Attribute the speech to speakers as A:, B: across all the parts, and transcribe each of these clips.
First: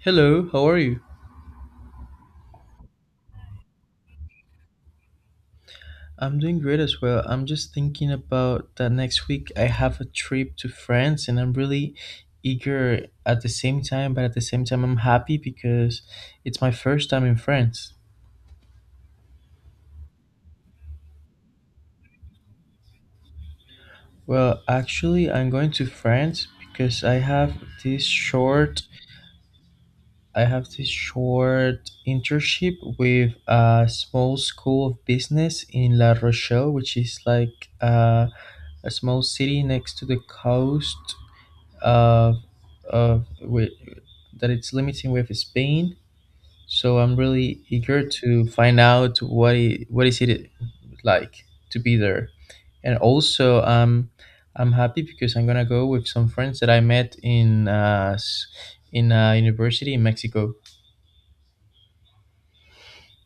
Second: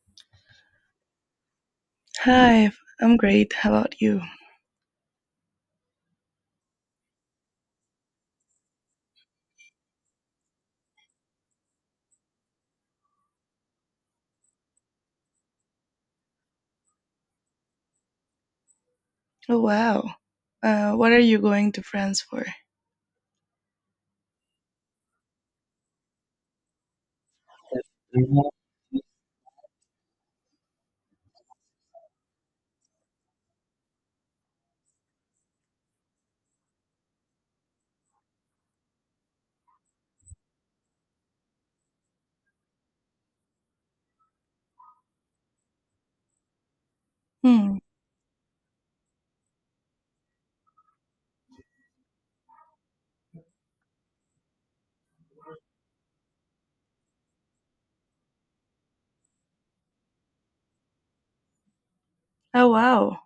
A: Hello, how are you?
B: Hi, I'm great. How about you?
A: I'm doing great as well. I'm just thinking about that next week I have a trip to France and I'm really eager at the same time, but at the same time, I'm happy because it's my first time in France.
B: Oh, wow. What are you going to France for?
A: Well, actually, I'm going to France because this short I have this short internship with a small school of business in La Rochelle, which is like a small city next to the coast uh, uh, wi- that it's limiting with Spain. So I'm really
B: Hmm.
A: eager to find out what is it like to be there, and also I'm happy because I'm gonna go with some friends that I met in in a university in Mexico.
B: Oh, wow.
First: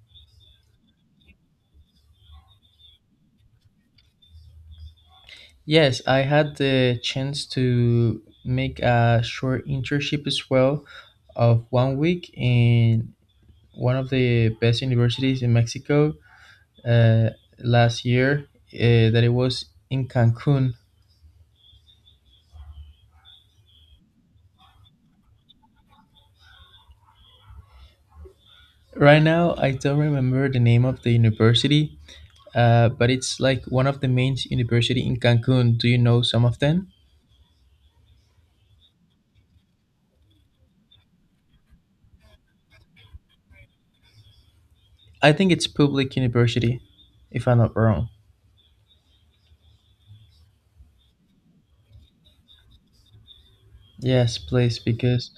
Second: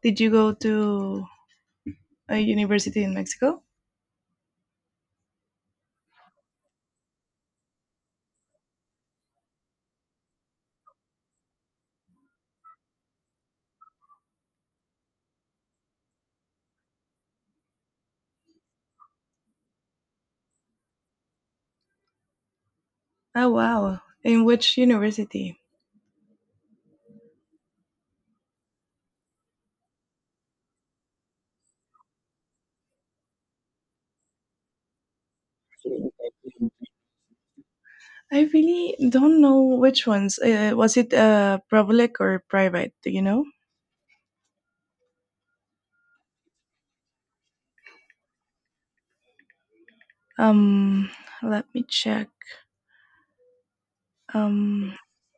B: Did you go to a university in Mexico?
A: Yes, I had the chance to make a short internship as well of 1 week in one of the best universities in Mexico uh, last year that it was in Cancun.
B: Oh, wow. In which university?
A: Right now, I don't remember the name of the university, but it's like one of the main university in Cancun. Do you know some of them?
B: I really don't know which ones. Was it public or private? Do you know?
A: I think it's public university, if I'm not wrong.
B: Um, Let me check.
A: Yes, please,
B: Um,
A: because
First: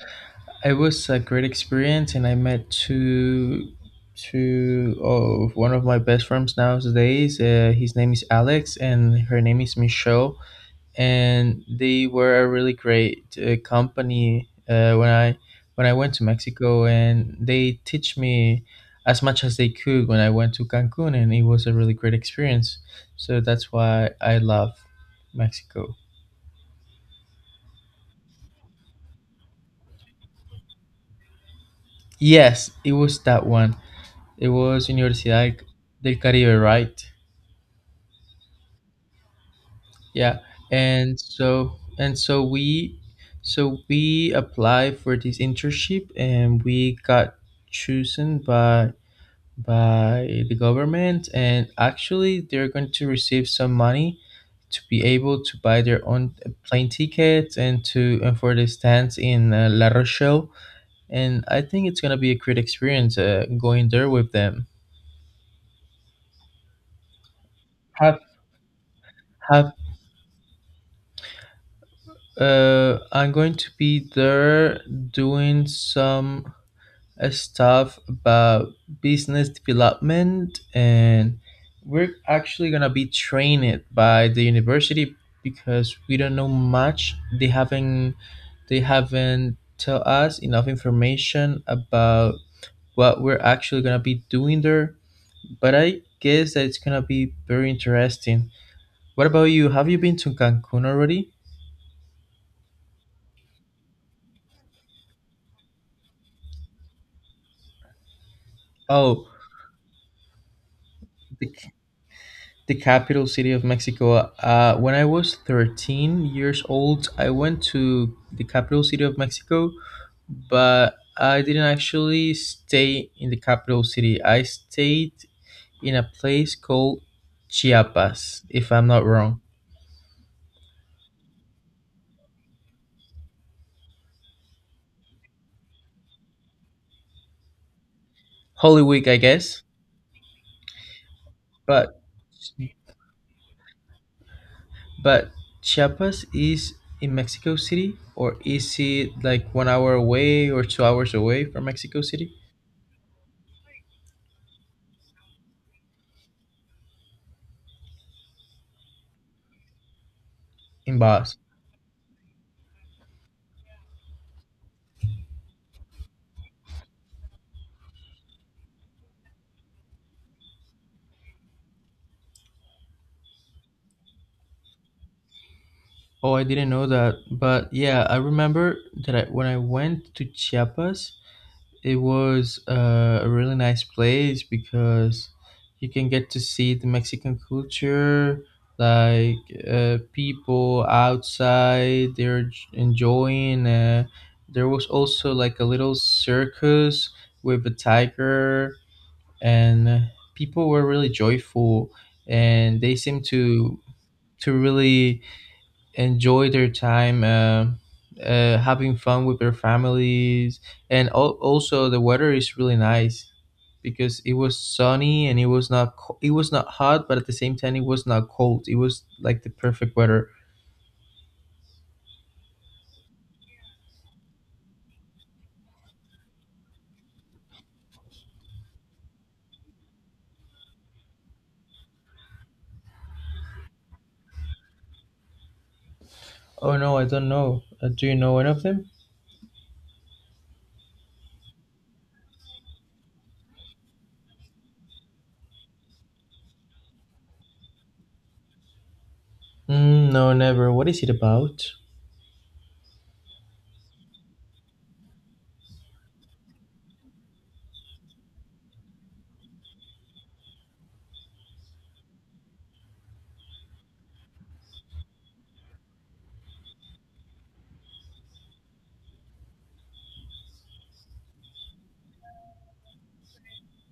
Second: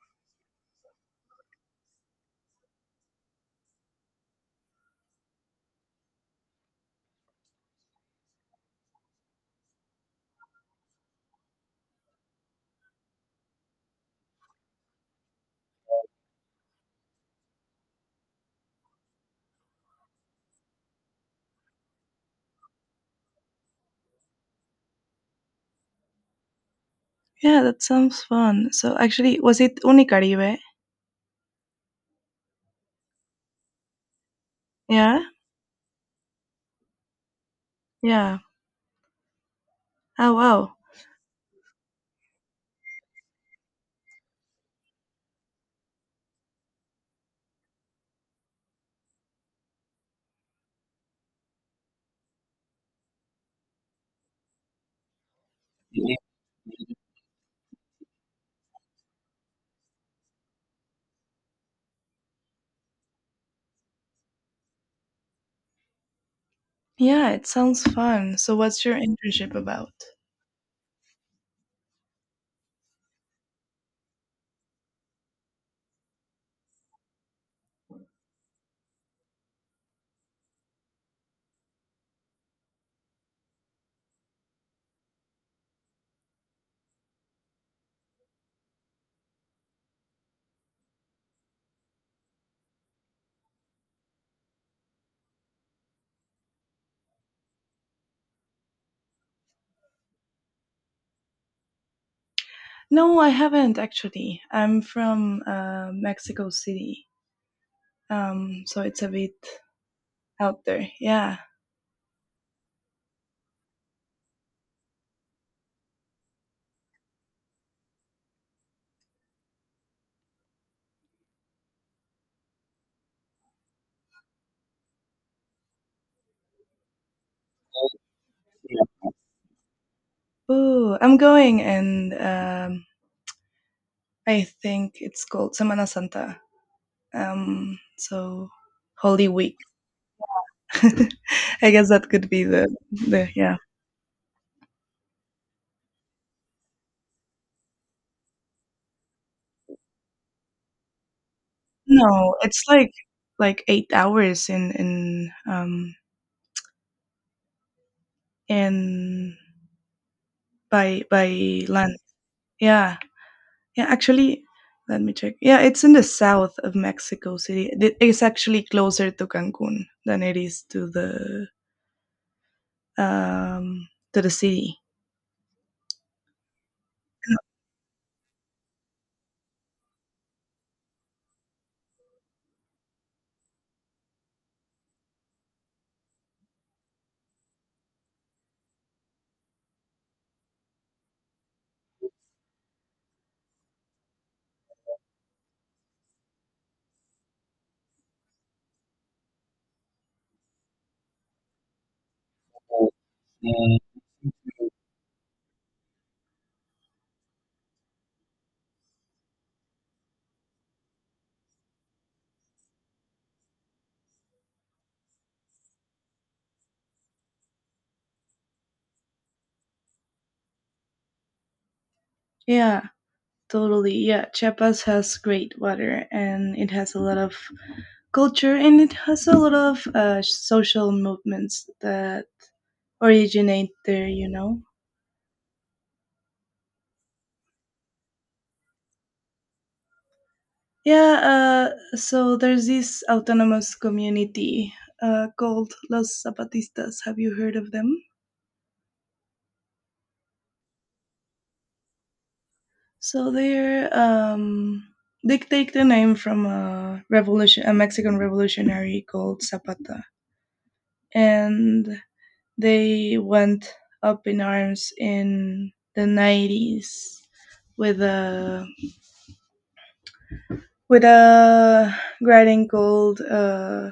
A: it was a great experience, and I met two, two of one of my best friends nowadays. His name is Alex, and her name is Michelle. And they were a really great company when I went to Mexico, and they teach me as much as they could when I went to Cancun, and it was a really great experience. So that's why I love Mexico.
B: yeah, that sounds fun. So actually, was it Unicaribe?
A: Yes, it was that one. It was
B: Yeah,
A: Universidad del Caribe, right?
B: yeah. Oh
A: Yeah,
B: wow.
A: and so we applied for this internship, and we got chosen by the government, and actually they're going to receive some money to be able to buy their own plane tickets and for the stands in La Rochelle, and I think it's gonna be a great experience going there with them.
B: Yeah, it sounds
A: Have
B: fun. So, what's your internship
A: have
B: about?
A: I'm going to be there doing some stuff about business development, and we're actually going to be trained by the university because we don't know much. They haven't tell us enough information about what we're actually going to be doing there, but I guess that it's going to be very interesting. What about you, have you been to Cancun already?
B: No, I haven't actually. I'm from Mexico City, so it's a
A: Oh,
B: bit out there. Yeah.
A: the capital city of Mexico. When I was 13 years old, I went to the capital city of Mexico, but I didn't actually stay in the capital city. I stayed in a place called Chiapas, if
B: Yeah.
A: I'm not wrong.
B: Ooh, I'm going, and I think it's called Semana Santa. Um, so,
A: Holy Week, I
B: Holy Week.
A: guess.
B: I guess
A: But
B: that could be the yeah.
A: but Chiapas is in Mexico City, or is it like 1 hour away or 2 hours away from Mexico City?
B: No, it's like 8 hours in in
A: In
B: by
A: Baja.
B: by land. Yeah. Yeah, actually, let me check. Yeah, it's in the south of Mexico City. It's actually closer to Cancun than it is to the city.
A: Oh, I didn't know that. But yeah, I remember when I went to Chiapas, it was a really nice place because you can get to see the Mexican culture, like people outside, enjoying. There was also like a little circus with a tiger, and people were really joyful and they seemed
B: Okay.
A: to really enjoy their time having fun with their families, and also the weather is really nice because it was sunny, and it was not co- it was not hot, but at the same time it was not cold. It was like the perfect weather.
B: Yeah, totally. Yeah, Chiapas has great water and it has a lot of culture and it has a lot of social movements that originate there, you know?
A: Oh no, I don't know. Do you know one of them?
B: Yeah, so there's this autonomous community called Los Zapatistas. Have you heard of them?
A: Mm, no, never. What is it about?
B: So they're they take the name from a revolution, a Mexican revolutionary called Zapata, and they went up in arms in the 90s with a with a writing called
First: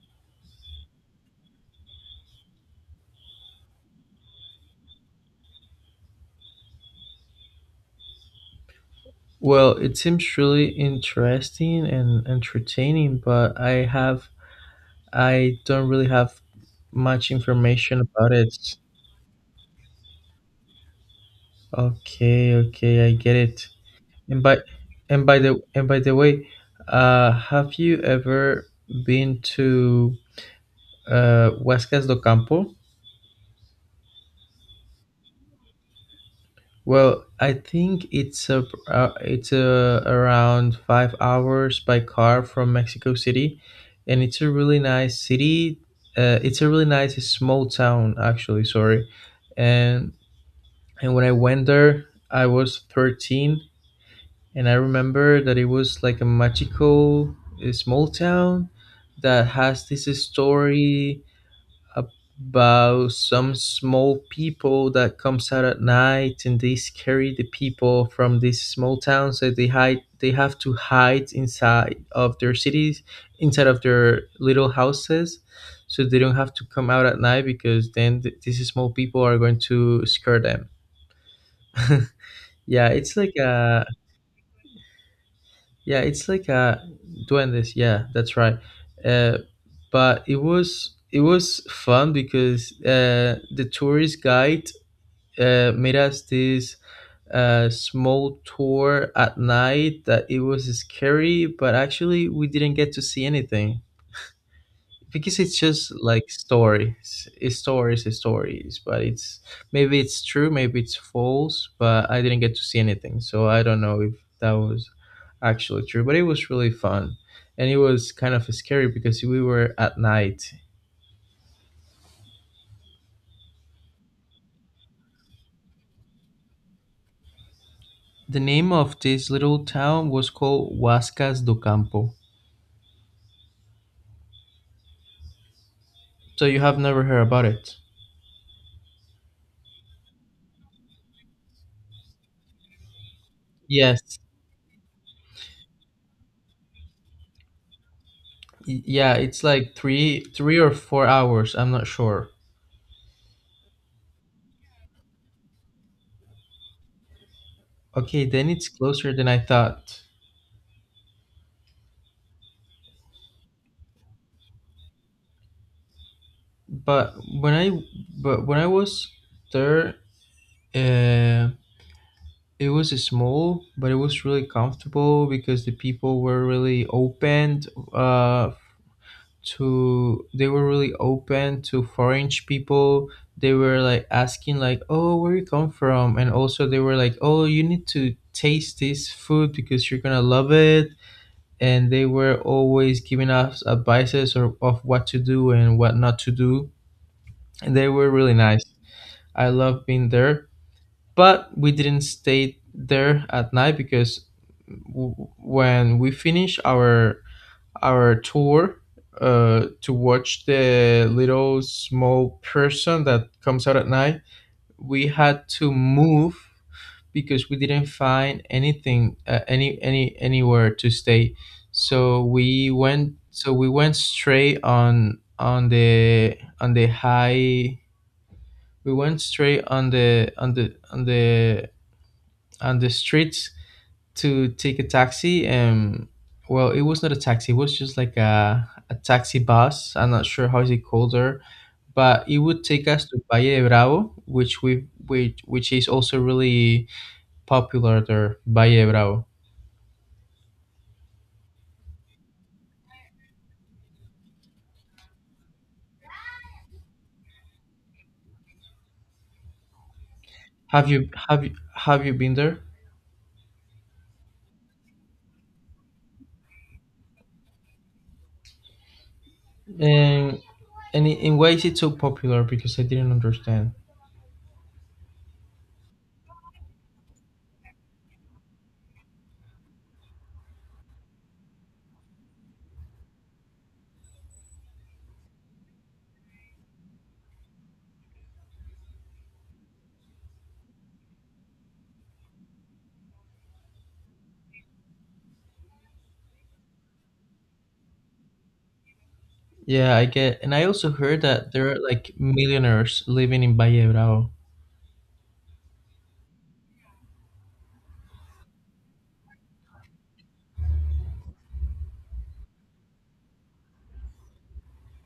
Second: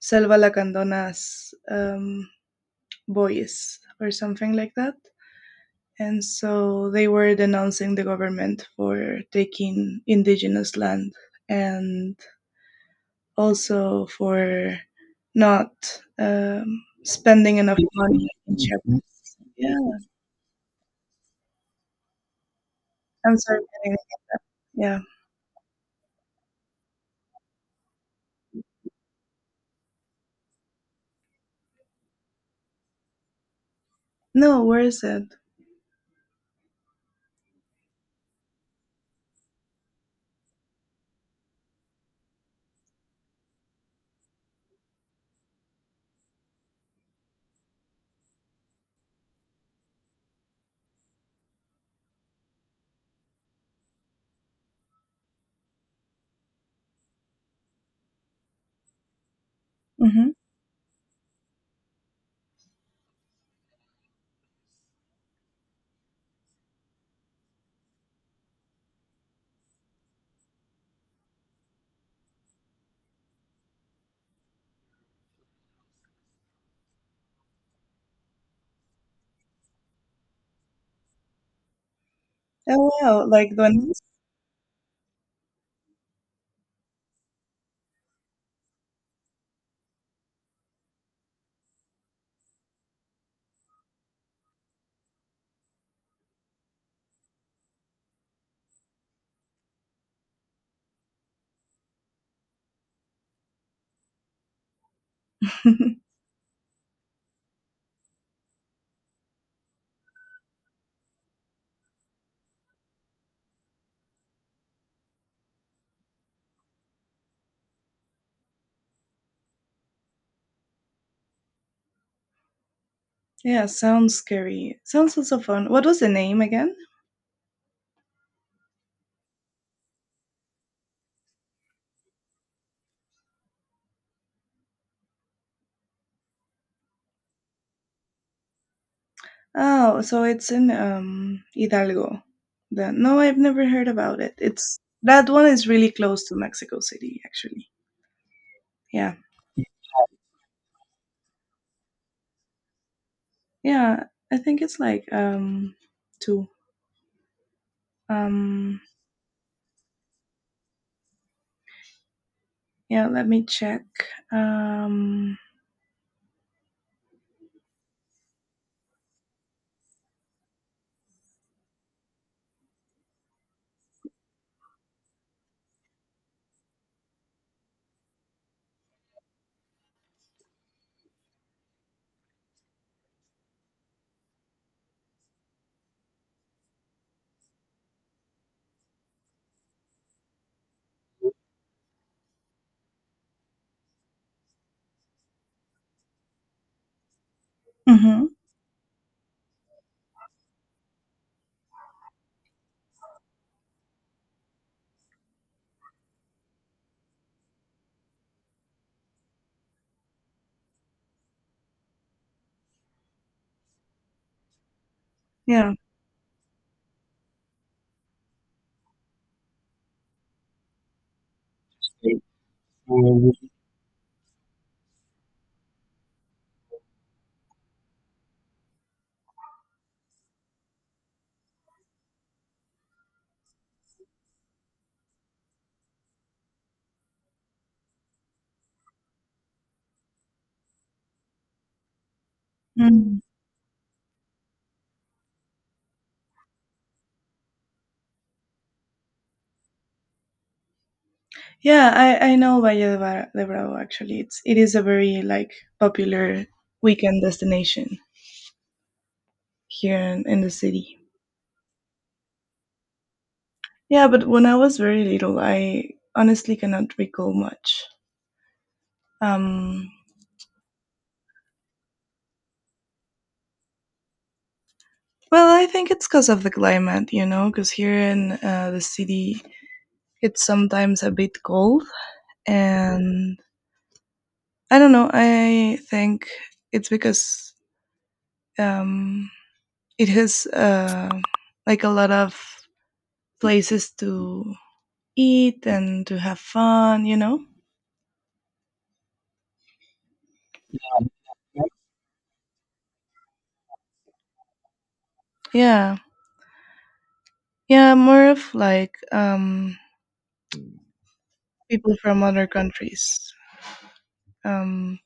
B: Selva la Candona's voice or something like that. And so they were denouncing the government for
A: Well, it
B: taking
A: seems really
B: indigenous land
A: interesting
B: and
A: and entertaining, but I
B: also
A: have
B: for
A: I
B: not
A: don't really have much
B: spending enough
A: information
B: money
A: about
B: in Mhm.
A: it.
B: Japan. Yeah,
A: Okay, okay, I get
B: I'm sorry.
A: it.
B: Kenny.
A: And by
B: Yeah.
A: and by the way, have you ever been to Huascas do Campo?
B: No, where is it?
A: Well, I think it's a, around 5 hours by car from Mexico City, and it's a really nice city. It's a really nice small town, actually. Sorry, and and when I went there, I was 13, and I remember that it was like a magical small town that has this
B: Mm-hmm.
A: story about some small people that comes out at night, and they scare the people from this small town, so they have to hide inside of their cities, inside of their little houses, so they don't have to come out at night, because then these small people are going to scare them. Yeah,
B: Oh
A: it's
B: wow,
A: like
B: like the
A: a—
B: one.
A: yeah, it's like doing this. Yeah, that's right. Uh, but it was fun because the tourist guide made us this small tour at night that it was scary, but actually we didn't get to see anything because it's just like stories. It's stories it's stories But it's maybe it's true, maybe it's false, but I didn't get to see anything, so I don't know if that was actually true, but it was really fun, and it was kind of scary because we were at night.
B: Yeah, sounds scary. Sounds also fun. What was the name again?
A: The name of this little town was called Huascas do Campo. So you have never heard about it?
B: Oh, so it's in Hidalgo. Then no, I've never heard about
A: Yes.
B: it. It's that one is really close to Mexico City, actually.
A: Yeah,
B: Yeah.
A: it's like 3 or 4 hours, I'm not sure.
B: Yeah, I think it's like two.
A: Okay, then it's
B: Um
A: closer than I thought.
B: yeah, let me check. Um
A: But when I but when I was there, uh, it was small, but it was really comfortable because the people were really open, uh, to they were really open to foreign people. They were like asking like, "Oh, where you come from?" And also they were like, "Oh, you need to taste this food because you're gonna love it." And they were always giving us advices or of what to do and what not to do. And they were
B: mhm,
A: really nice. I love being there. But we didn't stay there at night because when we finished our tour to watch the little small person that comes out at night, we had to
B: yeah.
A: move because we didn't find anything, anywhere to stay.
B: Um,
A: So we went straight on the high we went straight on the streets to take a taxi, and well, it was not a taxi, it was just like a taxi bus, I'm not sure how is it called there, but it would take us
B: Mm.
A: to Valle de Bravo, which which is also really popular there, Valle de Bravo.
B: Yeah, I know Valle de, de Bravo actually. It is a very like popular weekend destination here in the city.
A: Have you been there?
B: Yeah, but when I was very little, I honestly cannot recall much. Um,
A: And and in why is it so popular, because I didn't understand?
B: well, I think it's because of the climate, you know, because here in the city, it's sometimes a bit cold and I don't know. I think it's because um, it has like a lot of places to eat and to have fun. You know?
A: Yeah, I get. And I also heard that there are like millionaires living in Valle Bravo.
B: Yeah, yeah. More of like people from other countries. Um,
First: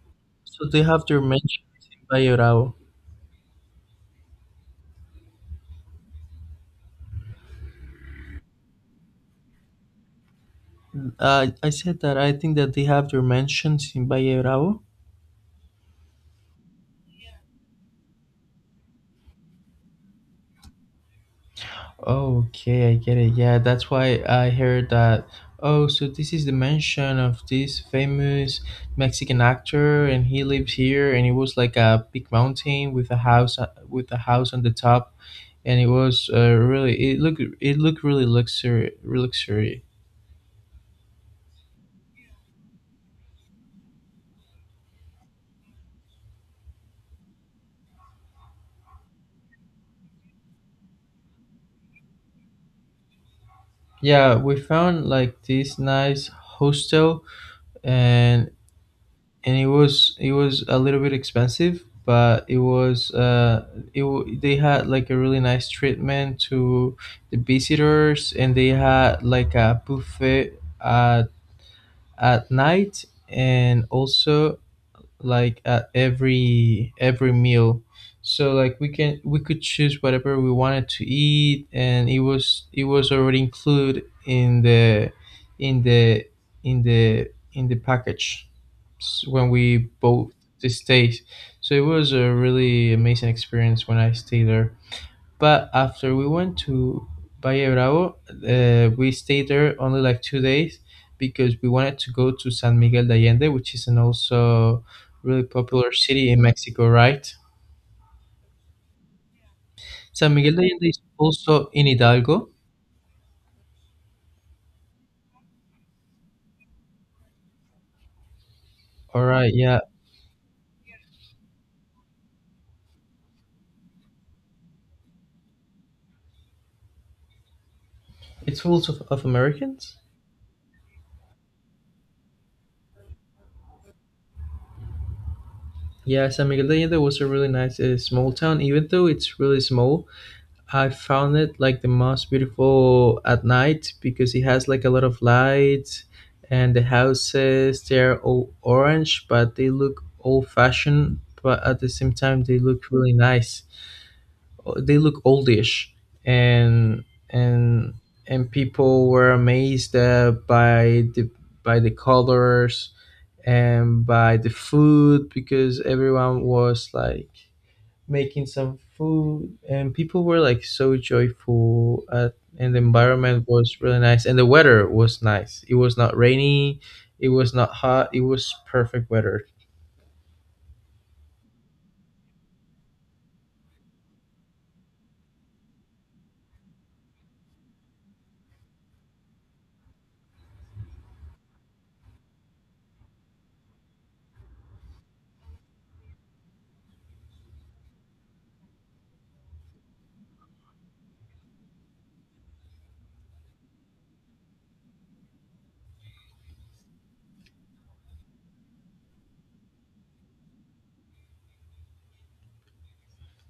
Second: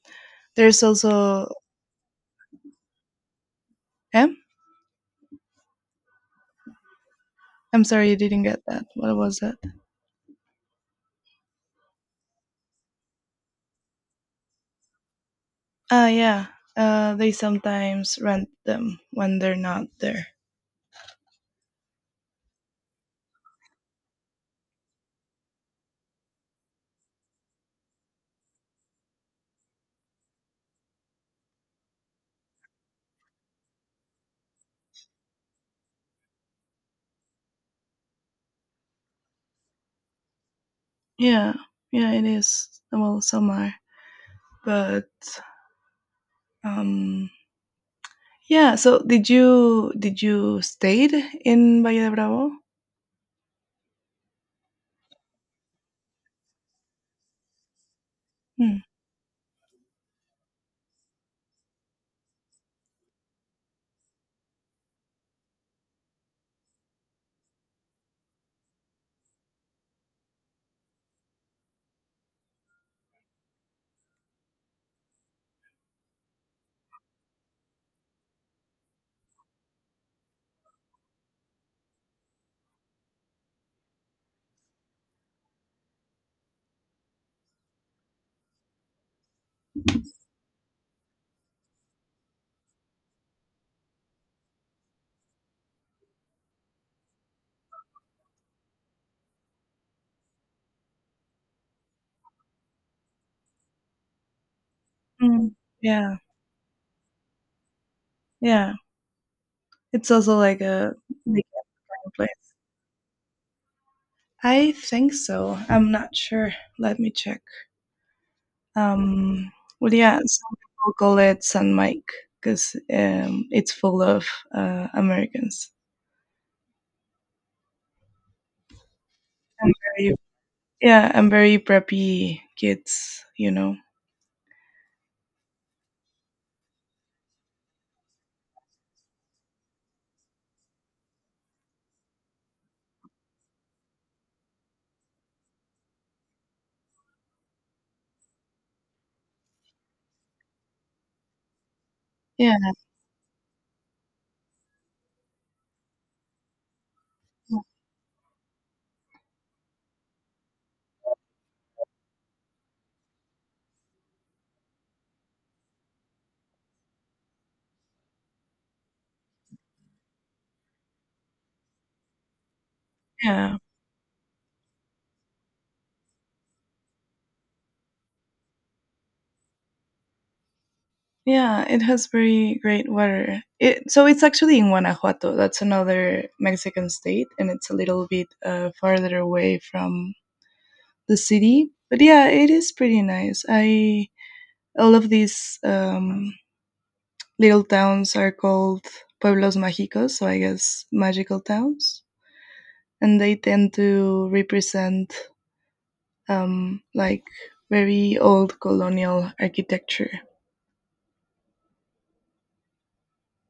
A: So they
B: there's
A: have their
B: also.
A: mansions in Valle Bravo.
B: Eh? I'm sorry, you didn't get that. What was that?
A: I said that I think that they have their mansions in Valle Bravo.
B: Ah, yeah. They sometimes rent them when they're not there.
A: Oh, okay, I get it. Yeah, that's why I heard that. Oh, so this is the mansion of this famous Mexican actor, and he lived here, and it was like a big mountain with a house on the top, and it was really it looked really luxury, luxury.
B: Yeah, yeah. It is. Well, some are. But um, yeah. So did you stayed in Valle de Bravo?
A: Yeah, we found like this nice hostel, and
B: Mm.
A: it was a little bit expensive, but it was they had like a really nice treatment to the visitors, and they had like a buffet at night, and also like at every meal, so like we could choose whatever we wanted to eat, and it was already included in the in the in the package when we bought the stay. So it was a really amazing experience when I stayed there. But after we went to Valle Bravo, we stayed there only like 2 days because we wanted to go to San Miguel de Allende, which is an also really
B: Mm.
A: popular
B: Yeah,
A: city in Mexico, right?
B: yeah. It's
A: San
B: also
A: Miguel
B: like
A: de Allende
B: a
A: is
B: big
A: also in Hidalgo.
B: place. I think so. I'm not sure. Let me check.
A: All
B: Um,
A: right, yeah.
B: well, yeah, some people call it San Mike because it's full of Americans
A: It's full of
B: and
A: Americans.
B: very yeah and very preppy kids. You know.
A: Yeah, San Miguel de Allende was a really nice small town, even though it's really small. I found it like the most beautiful at night because it has like a lot of lights, and the houses, they're all orange, but they look old fashioned, but at the same time
B: Yeah,
A: they look really nice. They look oldish and and and people were amazed by the colors and by the food, because everyone was like making some food and people were like so joyful, and the environment
B: yeah.
A: was really nice, and the weather was nice. It was not rainy, it was not hot, it was perfect weather.
B: Yeah, it has very great water. It so it's actually in Guanajuato. That's another Mexican state, and it's a little bit farther away from the city. But yeah, it is pretty nice. I all of these little towns are called pueblos mágicos, so I guess magical towns, and they tend to represent like very old colonial architecture.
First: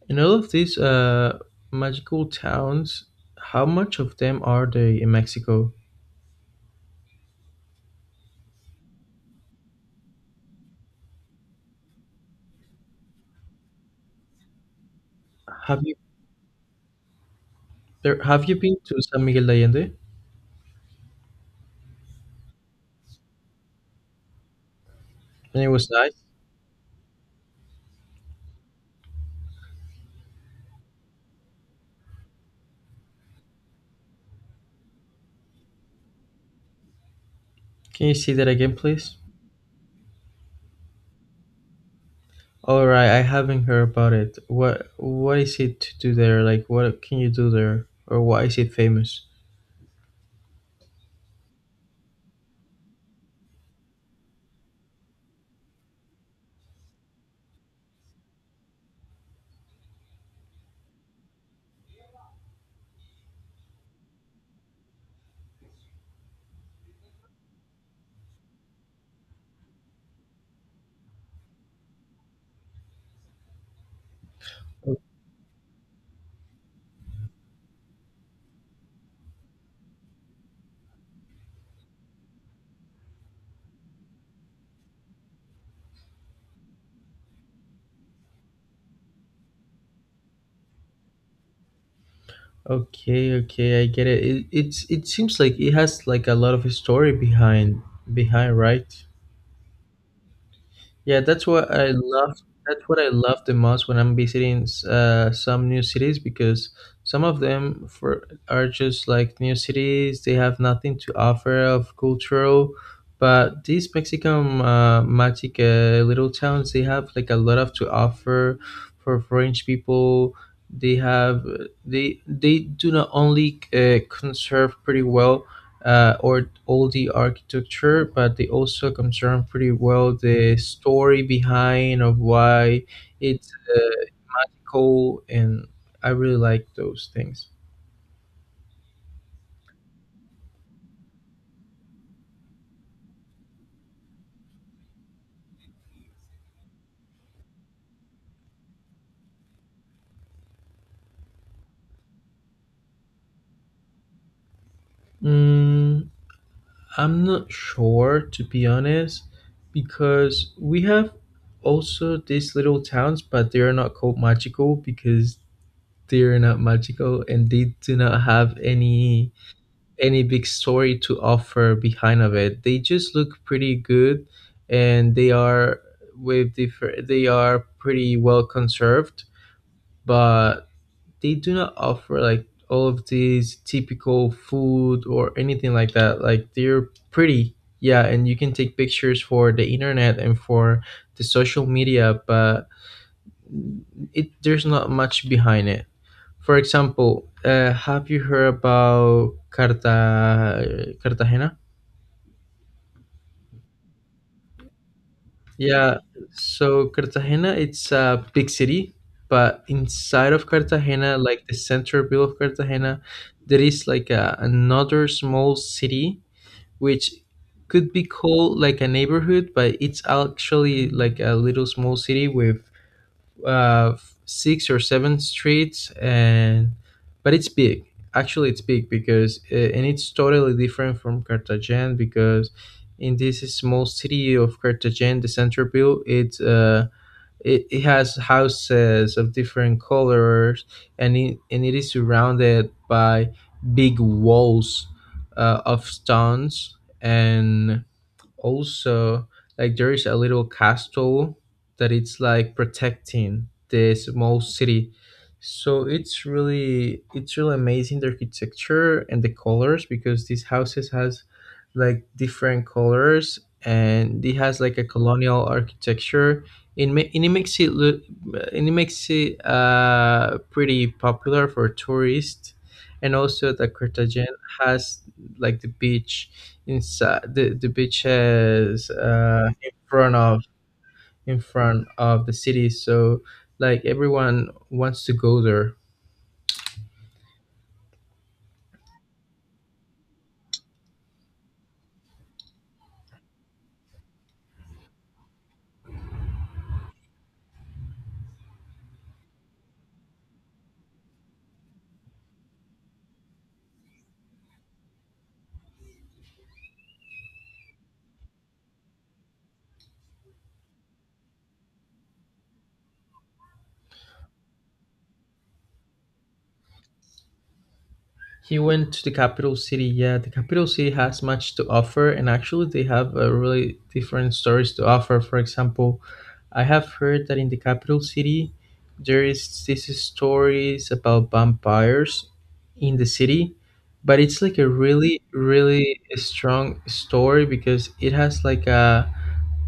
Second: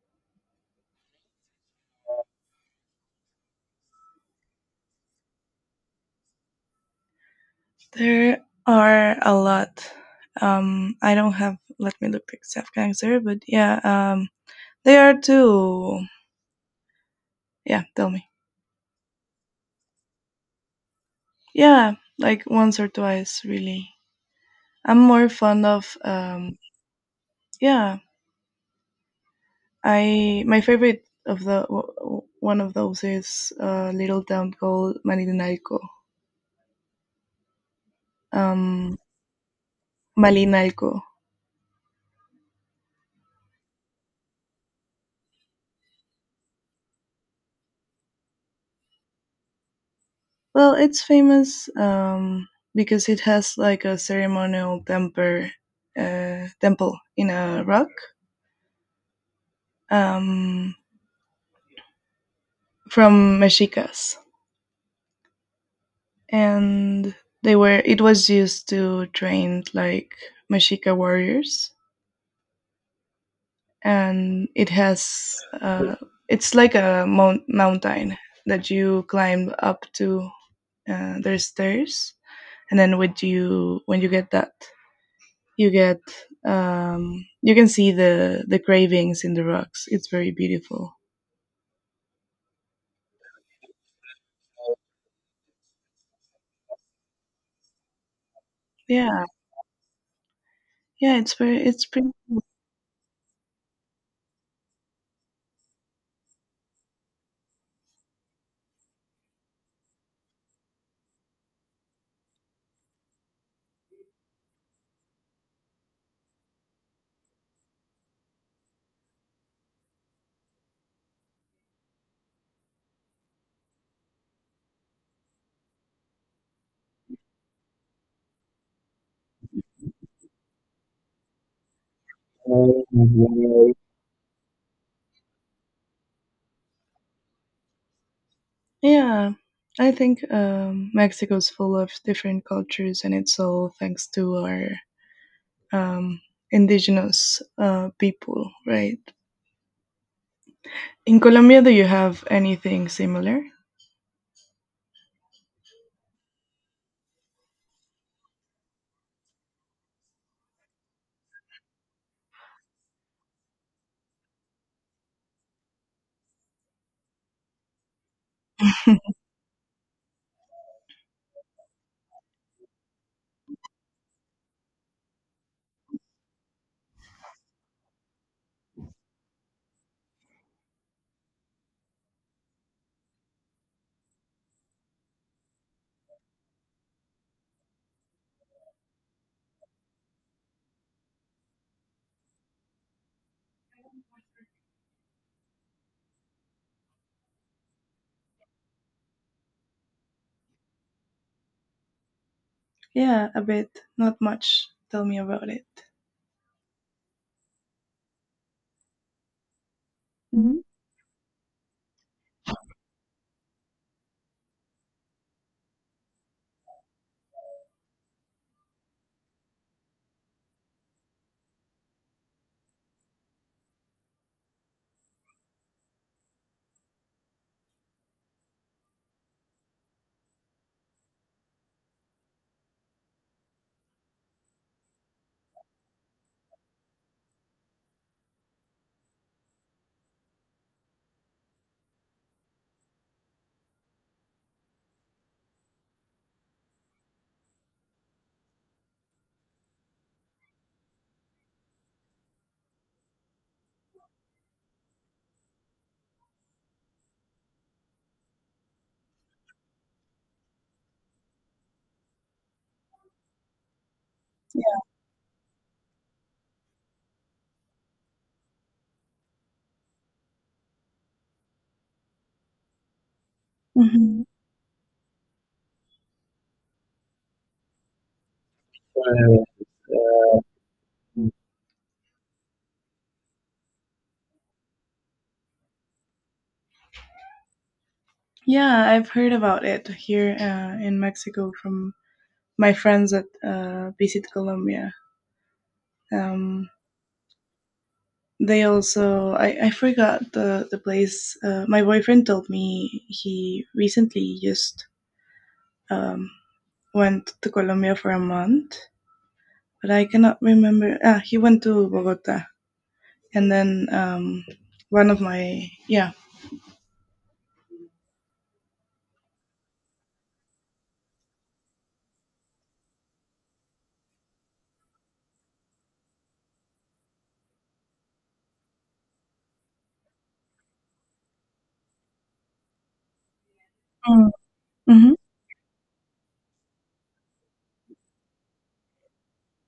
A: And all of these magical towns, how much of them are they in Mexico?
B: There are a lot. I don't have. Let me look except cancer, but yeah, they are
A: have you
B: too. Yeah, tell
A: there
B: me.
A: have you been to San Miguel de Allende?
B: Yeah, like once or twice, really. I'm more
A: And
B: fond
A: it was
B: of.
A: nice?
B: Yeah, I my favorite of the one of those is a little town called Malinalco.
A: Can you see that again,
B: Um,
A: please?
B: Malinalco.
A: All right, I haven't heard about it. What is it to do there, like, what can you do there, or why is it famous?
B: Well, it's famous because it has like a ceremonial temper, temple in a rock um, from mexicas, and they were. It was used to train like mexica warriors, and it has. Uh, it's like a mountain that you climb up to. There's stairs, and then when you get that you get you can see the cravings in the rocks. It's very beautiful.
A: Okay, okay, I get it. It seems like it has like a lot of story behind, right?
B: Yeah, yeah,
A: Yeah,
B: it's
A: that's
B: very
A: what
B: it's
A: I
B: pretty.
A: love. That's what I love the most when I'm visiting some new cities, because some of them for are just like new cities. They have nothing to offer of cultural, but these Mexican magic little towns, they have like a lot of to offer for French people. They have they do not only conserve pretty well or all the architecture, but they also concern pretty well the story behind of why it's cool, and I really like those things.
B: Yeah, I think Mexico's full of different cultures, and it's all thanks to our um, indigenous people, right? In Colombia, do you have anything similar?
A: Mm, I'm not sure, to be honest, because we have also these little towns, but they are not called magical because they are not magical, and they do not have any big story to offer behind of it. They just look pretty good, and they are with different. They are pretty well conserved, but they do not offer like all of these typical food or anything like that. Like they're pretty, yeah, and you can take pictures for the internet and for the social media, but it there's not much behind it. For example, have you heard about Cartagena?
B: Yeah, a bit. Not much. Tell me about it.
A: Yeah, so Cartagena, it's a big city, but inside of
B: Mhm.
A: Cartagena, like the centerville of Cartagena, there is like another small city which could be called like a neighborhood, but it's actually like a little small city with uh, six or seven streets, and but it's big. Actually, it's big because and it's totally different from Cartagena because in this small city of Cartagena, the Centerville, it has houses of different colors, and it is surrounded by big walls of stones, and also like there is a little castle that it's like protecting this small city. So it's really amazing, the architecture and the colors, because these houses has like different colors and it has like a
B: Yeah.
A: colonial architecture. It ma- and it makes it look and it makes it pretty popular for tourists. And also the Cartagena has like the beach inside. The beach has
B: Mhm.
A: in front of the city, so like everyone wants to go there.
B: Yeah, I've heard about it here in Mexico from my friends at Visit Colombia. Um, they also, I forgot the place. My boyfriend told me he recently just um, went to Colombia for a month, but I cannot remember. Ah, he went to Bogota. And then one of my, yeah.
A: He went to the capital city. Yeah, the capital city has much to offer, and actually, they have really different stories to offer. For example, I have heard that in the capital city, there is these stories about vampires in the city, but
B: Mm,
A: it's like a
B: hmm
A: really, really strong story because it has like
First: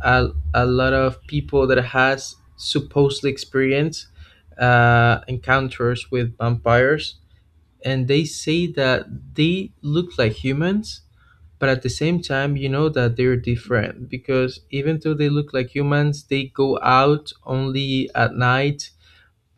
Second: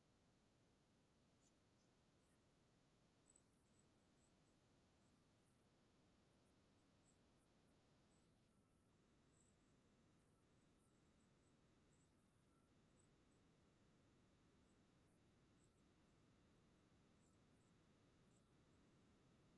A: a, a lot of people that has supposedly experienced encounters with vampires, and they say that they look like humans, but at the same time you know that they're different, because even though they look like humans they go out only at night,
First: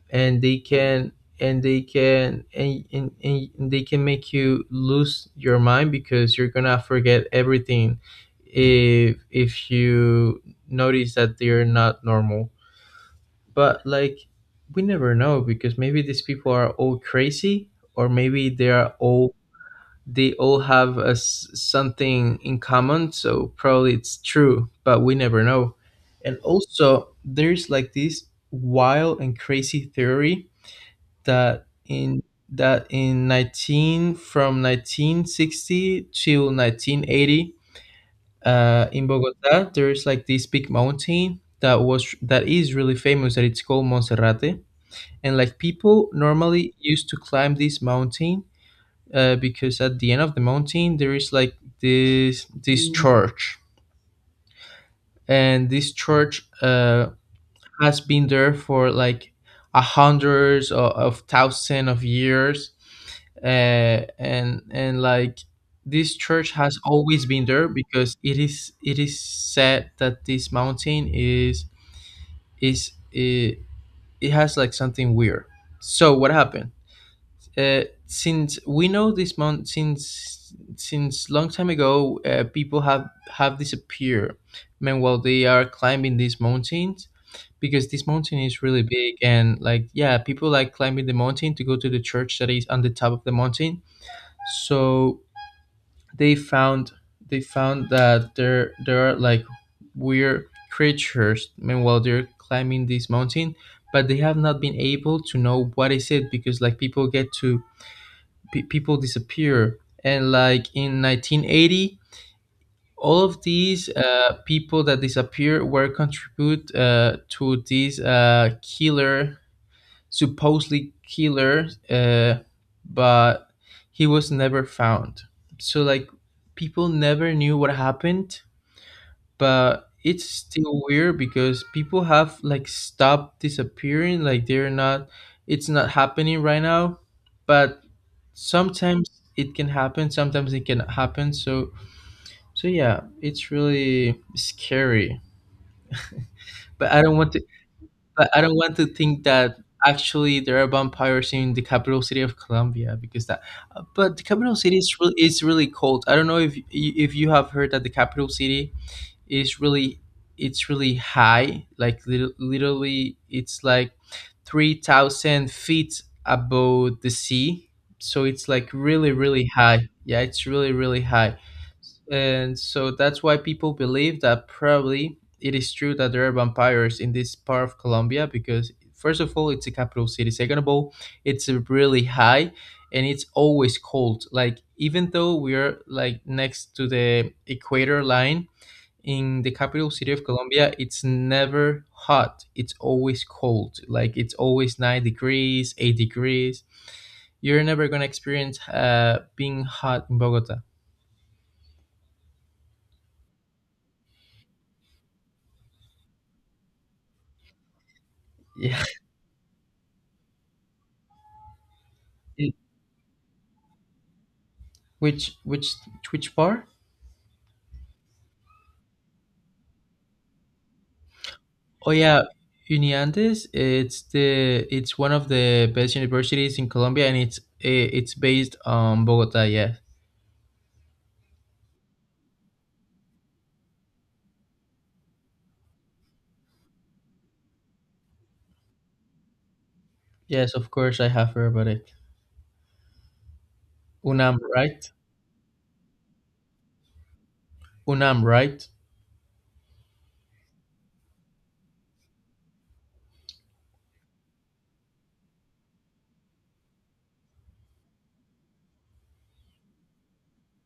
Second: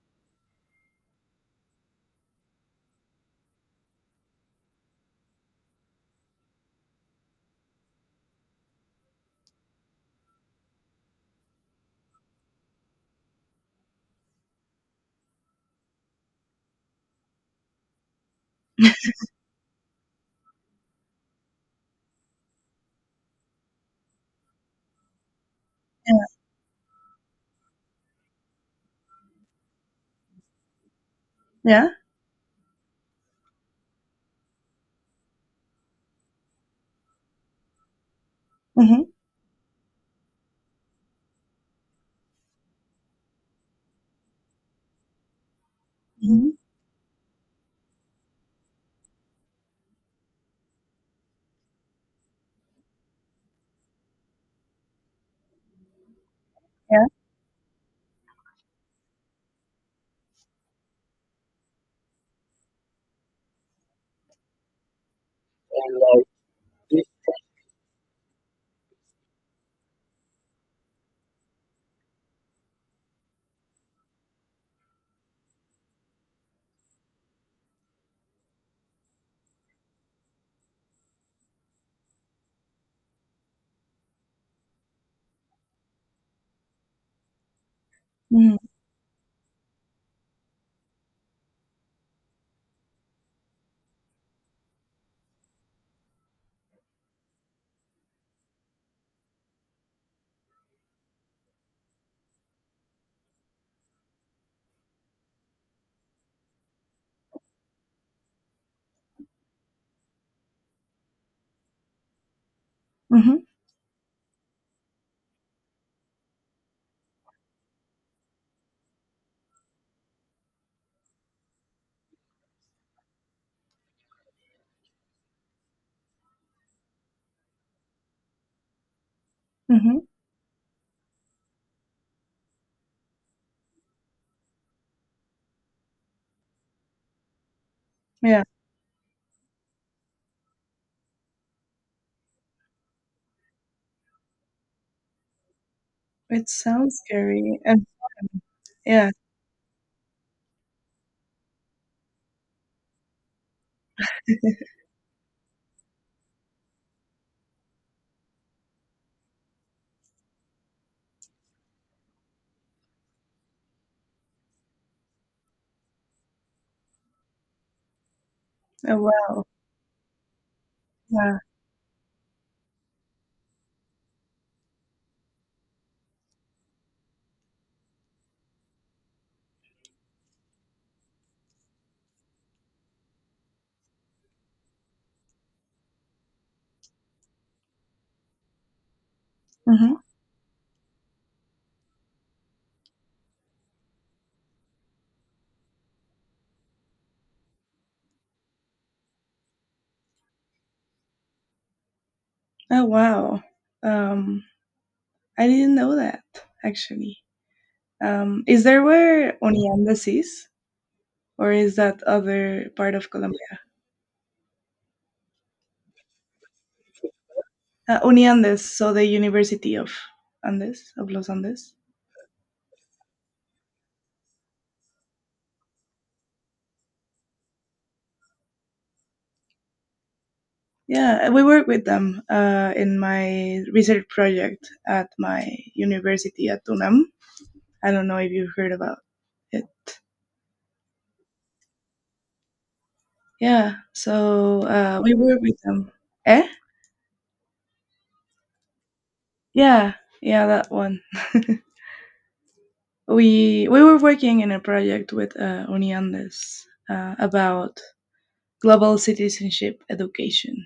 A: and and they can make you lose your mind because you're gonna forget everything if you notice that they're not normal. But like we never know, because maybe these people are all crazy, or maybe they all have a s something in common, so probably it's true, but we never know.
B: yeah.
A: And also there's like this wild and crazy theory that
B: Yeah.
A: in that in 19 from 1960 till 1980,
B: Mm-hmm,
A: in Bogota there's like this big mountain that is really famous, that it's called Monserrate. And like people
B: mm-hmm,
A: normally used to climb this mountain, because at the end of the mountain there is like this church, and this church
B: yeah.
A: has been there for like a hundreds of thousands of years, uh, and like this
B: Like
A: church has always been there because it is said that this mountain is it, it has like something weird. So what happened? uh, since we know this month since long time ago, people have disappeared meanwhile they are climbing these mountains, because this mountain
B: Mm-hmm,
A: is really big, and like yeah, people like climbing the mountain to go to the church that is on the top of the mountain. So they found they found that there are like weird creatures meanwhile they're climbing this mountain, but they have not been able to know what is it, because like people get to pe people disappear. And like in 1980, all
B: mm-hmm,
A: of these people that disappeared were contribute to this killer, supposedly killer, but he was never found. So like people never knew what happened, but
B: mm-hmm,
A: it's still weird because people have like stopped disappearing. Like they're not, it's not happening right now. But
B: yeah.
A: sometimes it can happen sometimes it can happen, so yeah, it's really scary.
B: It
A: But
B: sounds
A: I don't want to
B: scary. And
A: but I don't want to
B: yeah.
A: think that actually there are vampires in the capital city of Colombia, because that but the capital city is really cold. I don't know if if you have heard that the capital city is really it's really high, like literally it's like 3,000 feet above the sea, so it's like
B: Oh
A: really,
B: wow.
A: really high. Yeah, it's really, really high.
B: Yeah.
A: And so that's why people believe that probably it is true that there are vampires in this part of Colombia, because first of all it's a capital city, second of all it's a really high, and it's always cold, like even though we're like next to the equator line, in the capital
B: hmm
A: city of Colombia, it's never hot. It's always cold. Like it's always 9 degrees, 8 degrees. You're never gonna experience being hot in Bogota.
B: Oh wow. Um, I didn't know that actually. Is there
A: Yeah.
B: where Uniandes is, or is that
A: It-
B: other part of Colombia?
A: Which which which part?
B: Uniandes, so the University of Andes of Los Andes.
A: Oh yeah, Uniandes. It's one of the best universities in Colombia, and it's based on Bogota. Yeah.
B: Yeah, we work with them in my research project at my university at UNAM. I don't know if you've heard about it.
A: Yes, of course I have heard about it.
B: Yeah,
A: UNAM,
B: so
A: right?
B: we work with them. Eh?
A: UNAM, right?
B: Yeah, yeah, that one. We were working in a project with Uniandes about global citizenship education,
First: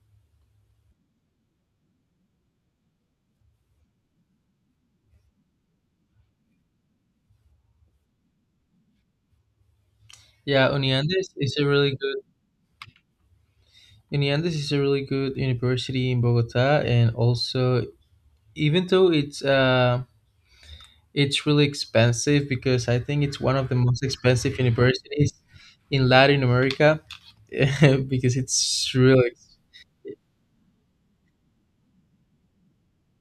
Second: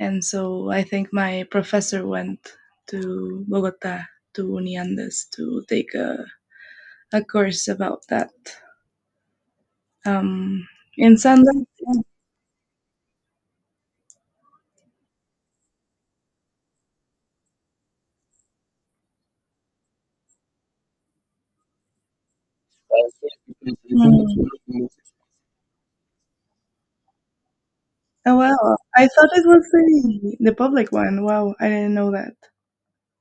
B: and so I think my professor went to Bogota to Uniandes to take a course about that. Um,
A: Yeah,
B: in
A: Uniandes is
B: Sundance.
A: a really good. In the end, this is a really good university in Bogota, and also even though it's really expensive, because I think it's one of the most expensive
B: Hmm.
A: universities in Latin America.
B: Oh
A: because
B: wow!
A: it's
B: I
A: really
B: thought it
A: ex-
B: was the public one. Wow, I didn't know that.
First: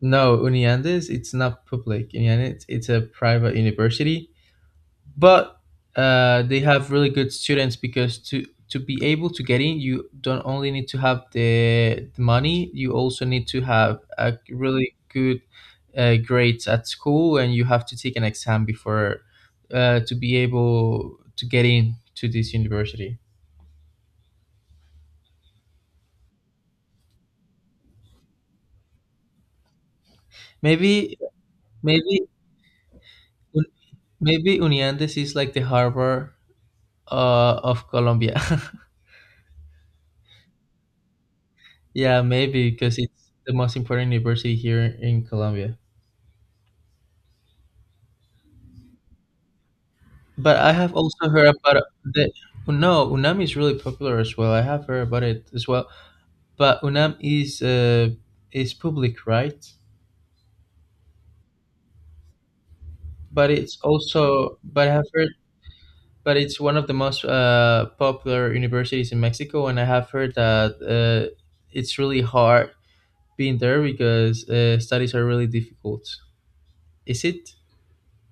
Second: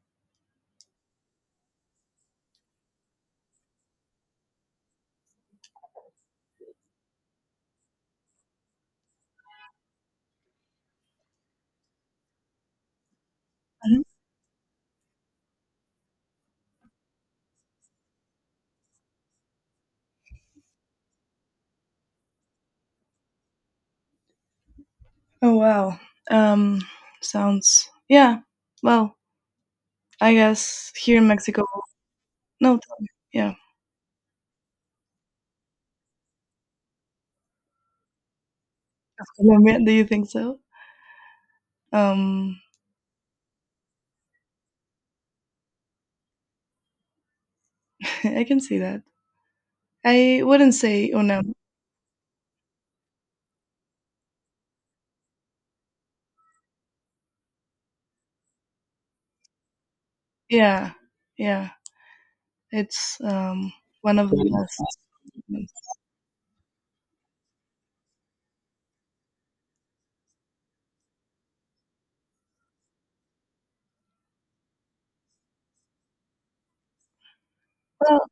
A: No, Uniandes. It's not public. Uniandes. It's a private university, but they have really good students, because to be able to get in you don't only need to have the money, you also need to have a really good grades at school, and you have to take an exam before to be able to get in to this university.
B: Oh wow. Um Sounds yeah. Well, I guess here
A: maybe
B: in Mexico
A: maybe
B: no tell me. Yeah.
A: maybe Uniandes is like the Harvard of Colombia.
B: Colombia, do you think so?
A: Yeah,
B: Um
A: maybe because it's the most important university here in Colombia.
B: I can see that. I
A: But
B: wouldn't
A: I have
B: say
A: also
B: UNAM.
A: heard about the No, Unam is really popular as well. I have heard about it as well. But Unam is public, right?
B: Yeah. Yeah. It's
A: But it's
B: one of the
A: also but I have heard
B: best
A: but it's one of the most popular universities in Mexico, and I have heard that it's really hard being there because studies are really difficult. Is it
B: well,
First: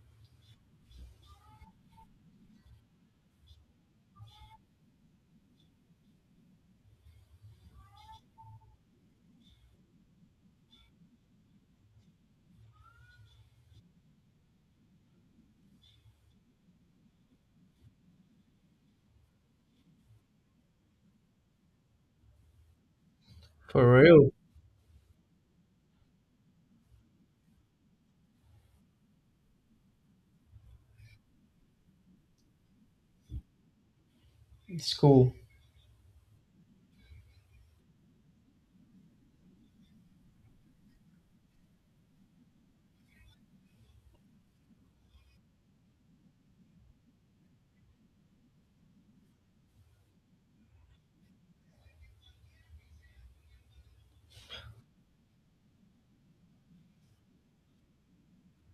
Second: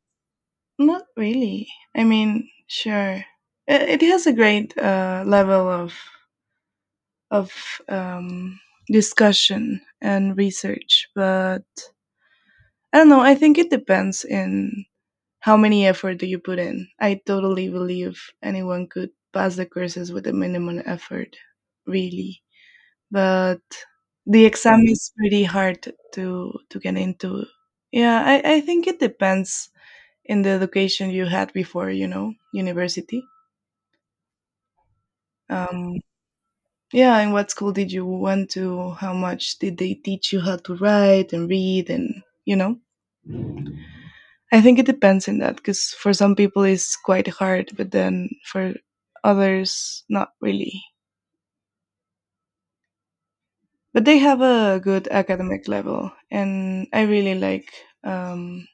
B: not really. I mean, sure. It has a great level of of um, discussion and research, but I don't know. I think it depends in how many effort do you put in? I totally believe anyone could pass the courses with a minimum effort, really. But
A: for real?
B: the exam is pretty hard to get into. Yeah, I think it depends in the education you had before, you know, university.
A: School.
B: Um, yeah, and what school did you went to? How much did they teach you how to write and read and you know? I think it depends in that because for some people it's quite hard, but then for others, not really. But they have a good academic level, and I really like. Um,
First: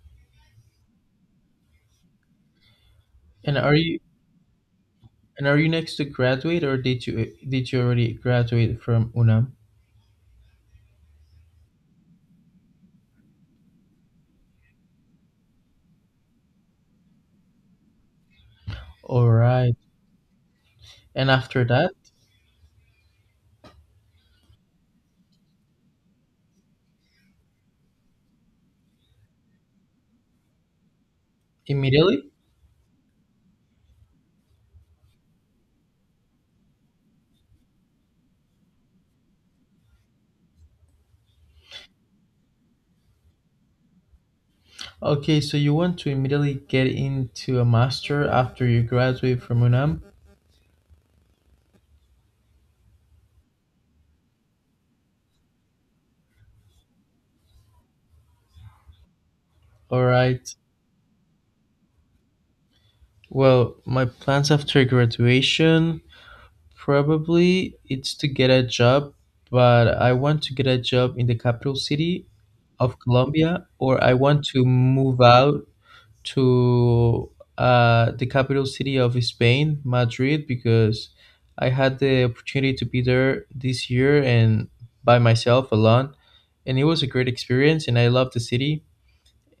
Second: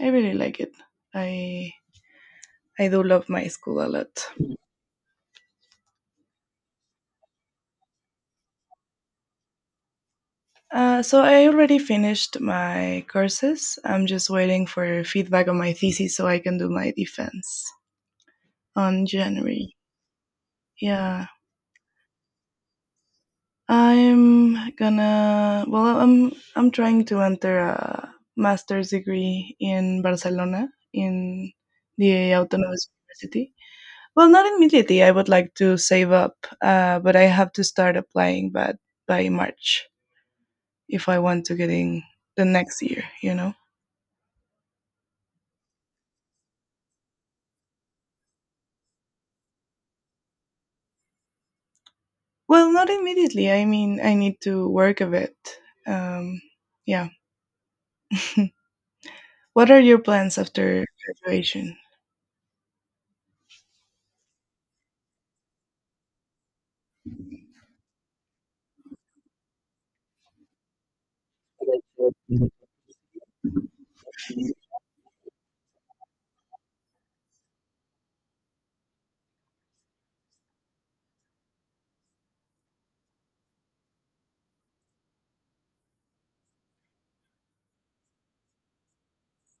B: I really like it. I I do love my
A: And are
B: school a
A: you
B: lot.
A: and are you next to graduate, or did you already graduate from UNAM?
B: So I already finished my courses. I'm just waiting for feedback on my thesis so I can do my defense on
A: All
B: January.
A: right.
B: Yeah.
A: And after that,
B: I'm gonna. Well, I'm trying to enter a master's degree in Barcelona in
A: immediately?
B: the Autonomous University. Well, not immediately. I would like to save up, but I have to start applying. But by March, if I want to get in the next year, you know.
A: Okay, so you want to immediately get into a master after you graduate from UNAM?
B: Well, not immediately. I mean, I need to work a bit. Um, yeah. What are your
A: All
B: plans
A: right.
B: after graduation?
A: Well, my plans after graduation probably it's to get a job, but I want to get a job in the capital city of Colombia, or I want to move out to the capital city of Spain, Madrid, because I had the opportunity to be there this year and by myself alone. And it was a great experience, and I loved the city.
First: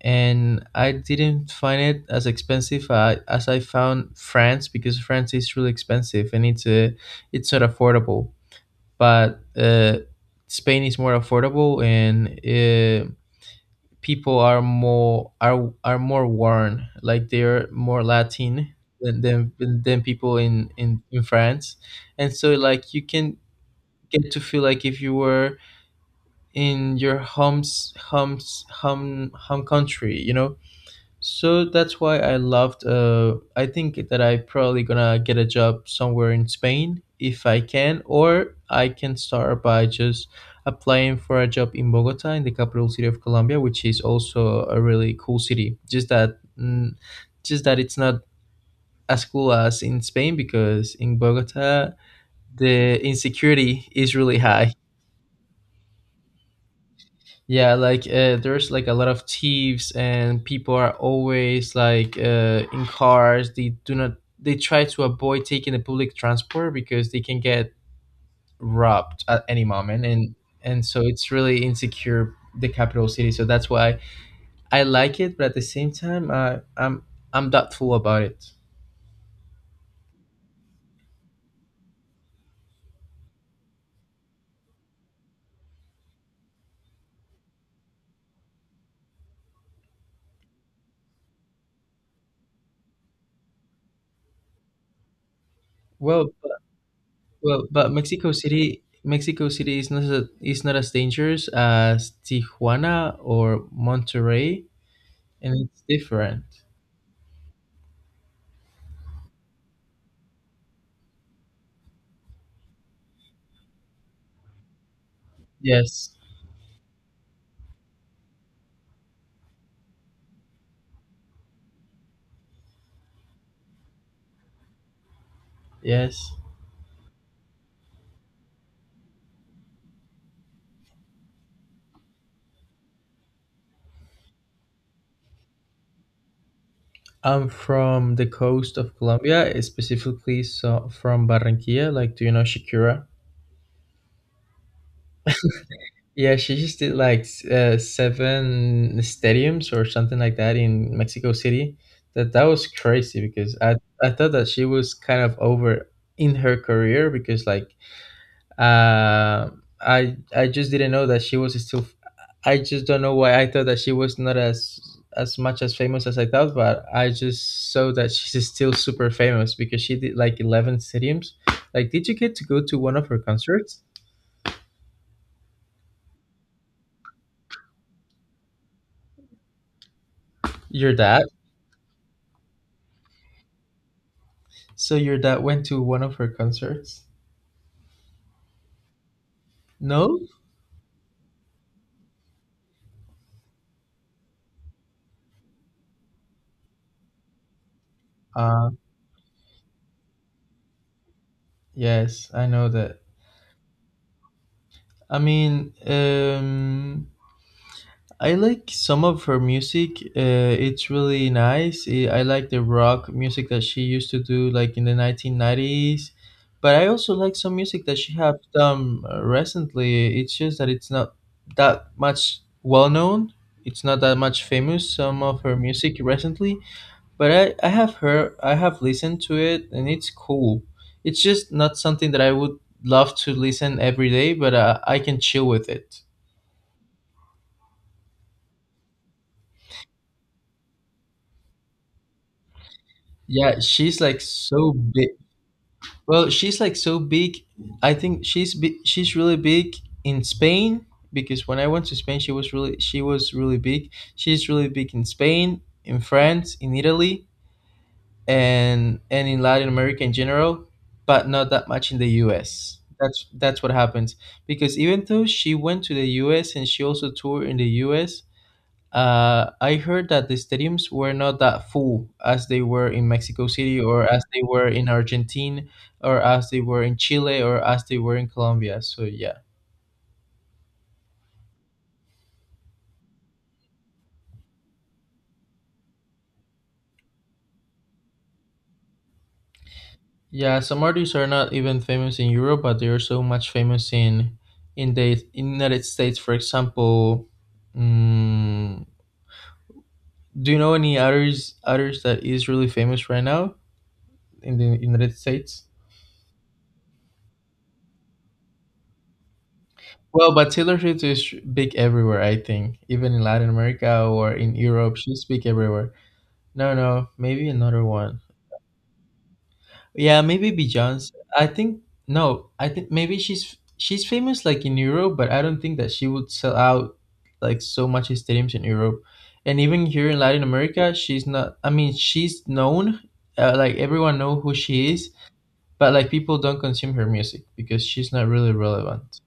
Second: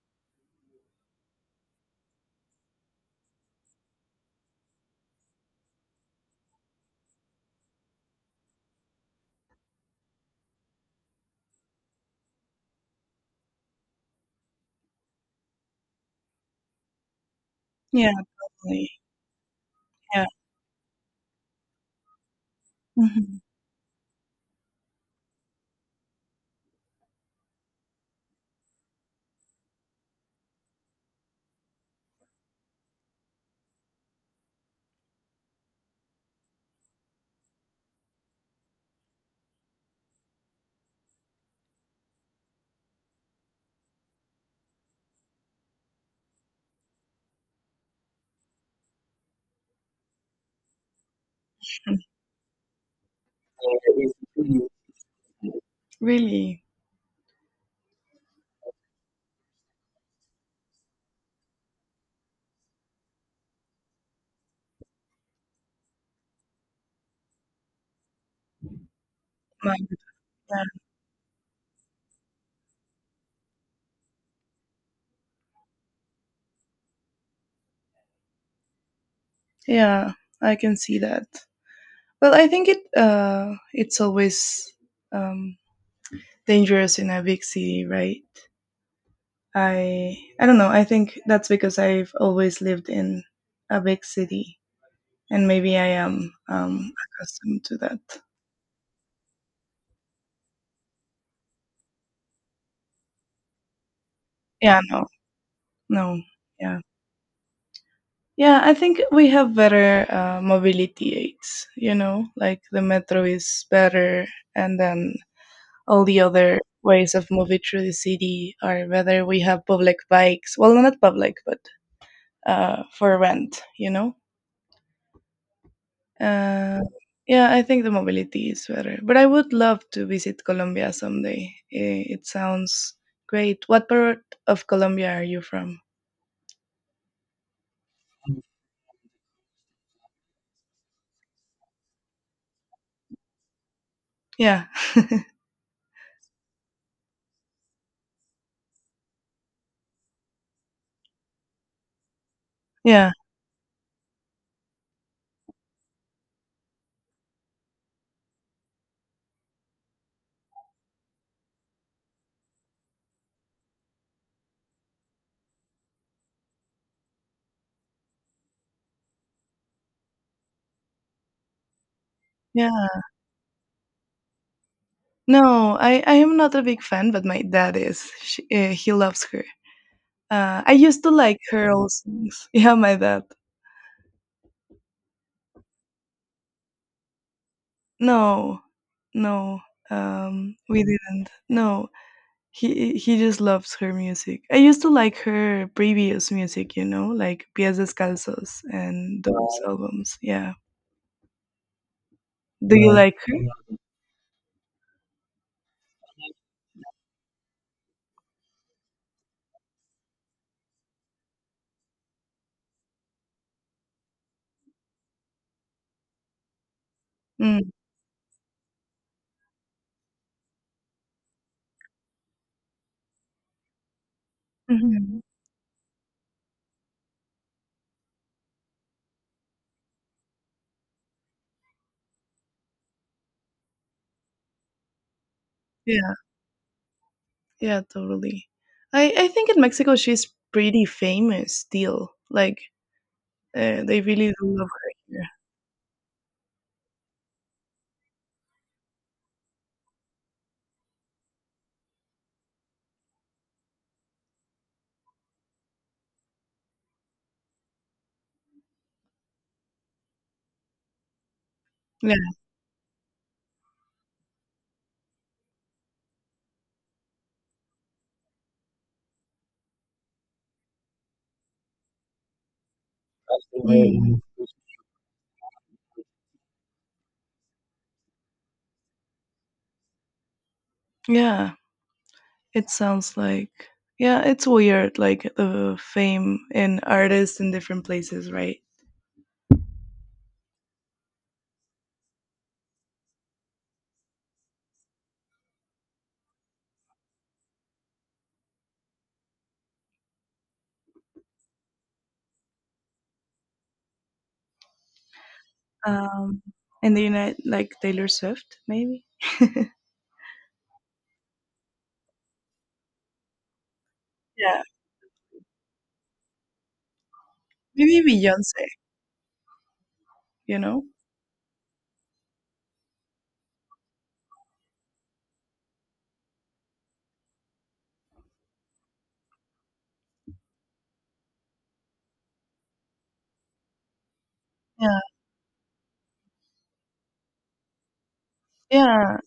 A: And I didn't find it as expensive as I found France, because France is really expensive, and it's not affordable. But Spain is more affordable, and people are more worn, like they're more
B: Yeah,
A: Latin
B: definitely.
A: than than
B: Yeah.
A: people in France. And so like you can
B: Mhm.
A: get to feel like if you were in your home country, so that's why I loved. I think that I probably gonna get a job somewhere in Spain if I can, or I can start by just applying for a job in Bogota, in the capital city of Colombia, which is also a really cool city. Just that it's not as cool as in Spain, because in Bogota the insecurity is really high.
B: Really?
A: Yeah, like there's like a lot of thieves, and people are always like in cars. They do not they try to avoid taking the public transport because they can get robbed at any
B: My
A: moment, and
B: God.
A: and so it's really insecure the capital city. So that's why I like it, but at the same time I'm doubtful about it.
B: Yeah, I can see that. Well, I think it it's always um dangerous in a big city, right? I don't know. I think that's because I've always lived in a big city and maybe I
A: Well,
B: am
A: but-
B: accustomed
A: well,
B: to
A: but
B: that.
A: Mexico City is not as dangerous as Tijuana or Monterrey,
B: Yeah, no.
A: and it's
B: No.
A: different.
B: Yeah. Yeah, I think we have better mobility aids, you know, like the metro is better and then all
A: Yes,
B: the other ways of moving through the city or whether we have public bikes well no, not public but for rent you know
A: yes.
B: uh, yeah I think the mobility is better but I would love to visit colombia someday Eh, it sounds great what part of colombia are you from
A: I'm from the coast of Colombia, specifically so from Barranquilla. Like, do you know Shakira?
B: yeah
A: Yeah, she just did like seven stadiums or something like that in Mexico City. That was
B: yeah
A: crazy because I thought that she was kind of over in her career because Uh, I just didn't know that she was still. I just don't know why I thought that she was not as as much as famous as I thought, but I just saw that she's still super famous because she did like 11 stadiums. Like, did you get to go to one
B: yeah
A: of her concerts?
B: no i am not a big fan but my dad is she, he loves her I
A: Your
B: used to
A: dad?
B: like her old songs yeah my dad
A: So your dad went to one of her concerts?
B: No, no,
A: No?
B: we didn't. No, he just loves her music. I used to like her previous music, you know, like Pies Descalzos
A: Uh,
B: and those albums. Yeah.
A: yes, I know
B: Do you
A: that.
B: like her?
A: I mean, I like some of her music. It's really nice. I like the rock music that she used to do, like in the 1990s. But I also like some
B: Mm.
A: music that she has done recently. It's just that it's not that much well known. It's not that much famous.
B: hmm
A: Some of her music recently, but I have heard, I have listened to it, and it's cool. It's just not something that I would love to listen every day, but I can chill with it.
B: Yeah, yeah, totally. I think in Mexico she's pretty famous still. Like
A: Yeah, she's
B: they
A: like
B: really do love
A: so
B: her here.
A: well, she's like so big. I think she's really big in Spain because when I went to Spain, she was really big. She's really big in Spain, in France, in Italy, and in Latin America in general, but not that much in the
B: Yeah.
A: U.S. That's what happens because even though she went to the U.S. and she also toured in the U.S. I heard that the stadiums were not that full as they were in Mexico City, or
B: Mm.
A: as they were in Argentina, or as they were in Chile, or as they were in Colombia. So yeah,
B: Yeah. It sounds like yeah, it's weird, like the fame and artists in different places, right?
A: yeah. Some artists are not even famous in Europe, but they are so much famous in the United States. For example, mm, do you know any others that is really famous right now in the United States?
B: Um, in the United, like Taylor Swift, maybe.
A: Well, but Taylor Swift is big everywhere, I think. Even in Latin America or in
B: Yeah,
A: Europe, she's big everywhere. No, no, maybe another
B: maybe
A: one.
B: Beyonce.
A: Yeah, maybe
B: You know?
A: Beyonce. I think no, I think maybe she's famous like in Europe, but I don't think that she would sell out like so much stadiums in Europe. And even here in Latin America, she's not I mean, she's known like everyone know who she
B: Yeah,
A: is, but like people don't consume her music because she's not really
B: yeah.
A: relevant.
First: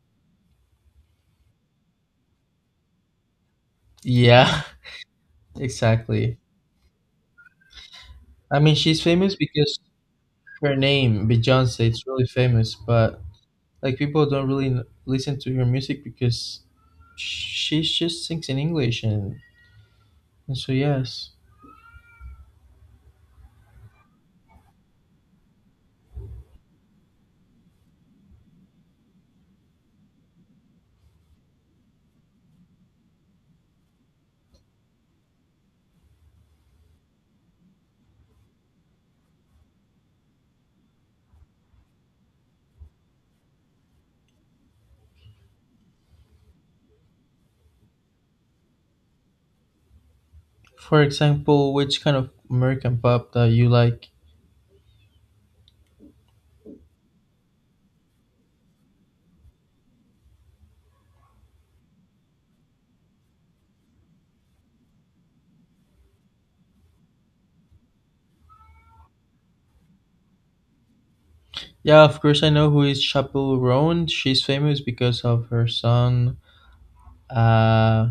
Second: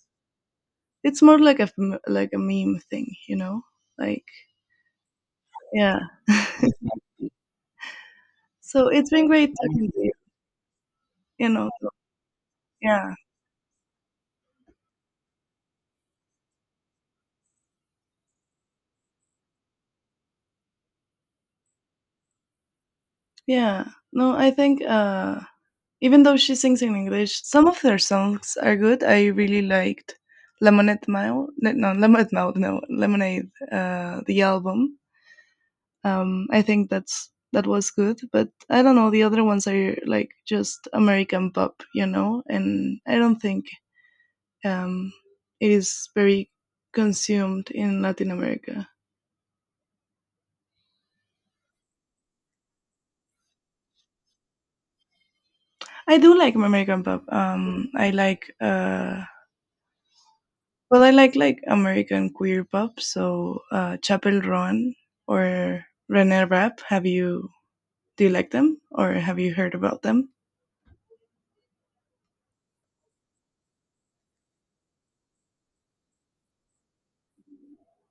B: It's more like like a meme thing, you know? Like
A: Yeah,
B: yeah.
A: exactly. I mean,
B: So
A: she's
B: it's been
A: famous
B: great
A: because
B: talking to you.
A: her name,
B: You know?
A: Beyonce, it's really famous,
B: Yeah,
A: but like people don't really listen to her music because she just sings in English, and so yes.
B: yeah. No, I think Even though she sings in English, some of their songs are good. I really liked Lemonade Mile. No, Lemonade. The album. I think that's that was good. But I don't know. The other ones are like just American pop, you know. And I don't think um, it is very consumed in Latin America.
A: For example, which kind of American pop that you like?
B: I do like American pop. I like. Well, I like American queer pop, so Chapel Roan or René Rapp. Have you do you like them or have you heard about them?
A: Yeah, of course I know who is Chappell Roan. She's famous because of her song, uh,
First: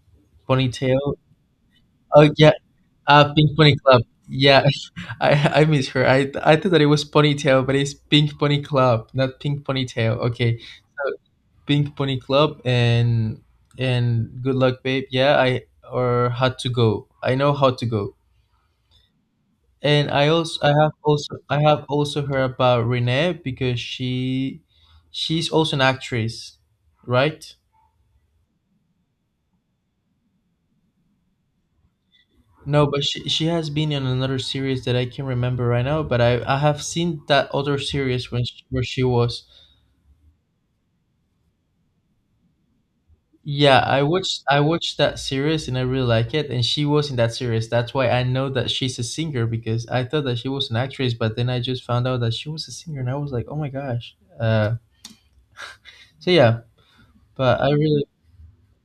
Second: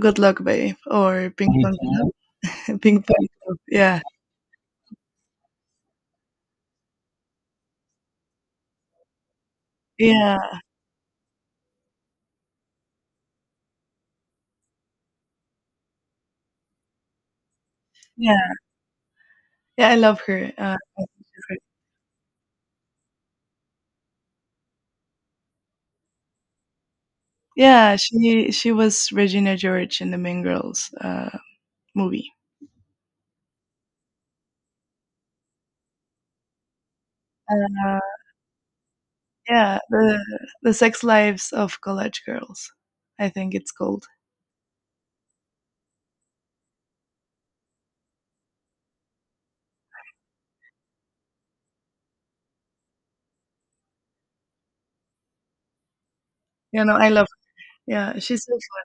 B: Good Luck Babe
A: Ponytail.
B: or Pink Good luck.
A: Oh yeah,
B: Panther. Pink
A: Pink
B: Panther.
A: Pony
B: Yeah,
A: Club. Yeah, I miss her. I thought that it was ponytail, but it's Pink Pony Club, not Pink Ponytail.
B: yeah,
A: Okay, so Pink Pony Club and Good Luck Babe. Yeah, I or How to Go. I know How to Go.
B: yeah, yeah. I
A: And
B: love
A: I
B: her.
A: also I have also I have also heard about Renee because she's also an actress, right?
B: Yeah, she was Regina George in the Mean Girls movie.
A: No, but she has been in another series that I can remember right now. But I have seen that other
B: Uh,
A: series where she was.
B: yeah, the sex lives of college girls. I think it's
A: Yeah, I
B: called.
A: watched I watched that series and I really like it. And she was in that series. That's why I know that she's a singer because I thought that she was an actress, but then I just found out that she was a singer, and I was like, oh my gosh. So yeah,
B: You know, I love.
A: but I really
B: Yeah, she's so fun.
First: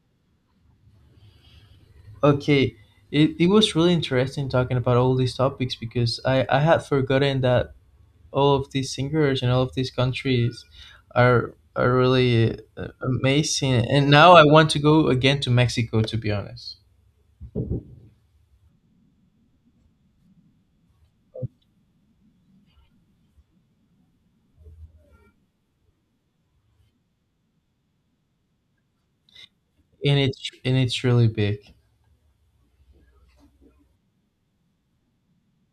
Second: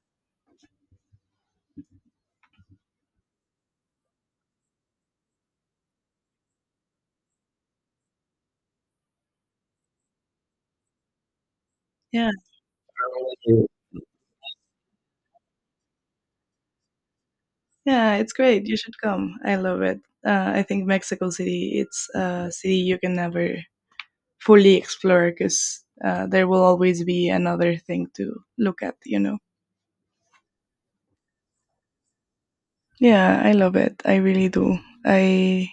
A: okay. It was really interesting talking about all these topics because I had forgotten that all of these singers and all of these countries are really
B: Yeah.
A: amazing. And now I want to go again to Mexico, to be honest.
B: Yeah, it's great. You should come. I love it. I think Mexico City, it's a city you can never fully explore because there will always be another thing to look at, you know.
A: And it's really big.
B: Yeah, I love it. I really do. I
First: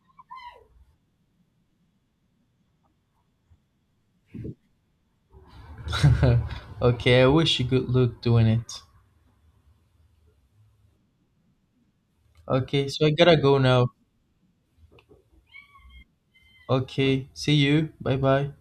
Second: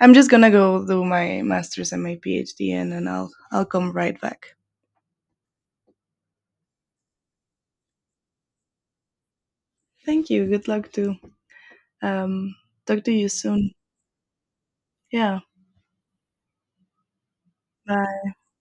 B: I'm just gonna go do my master's and my PhD, and then I'll come right back.
A: okay, I wish you good luck doing it.
B: Thank you. Good luck too. Um,
A: Okay,
B: talk
A: so
B: to
A: I
B: you
A: gotta go
B: soon.
A: now.
B: Yeah.
A: Okay, see you. Bye
B: Bye.
A: bye.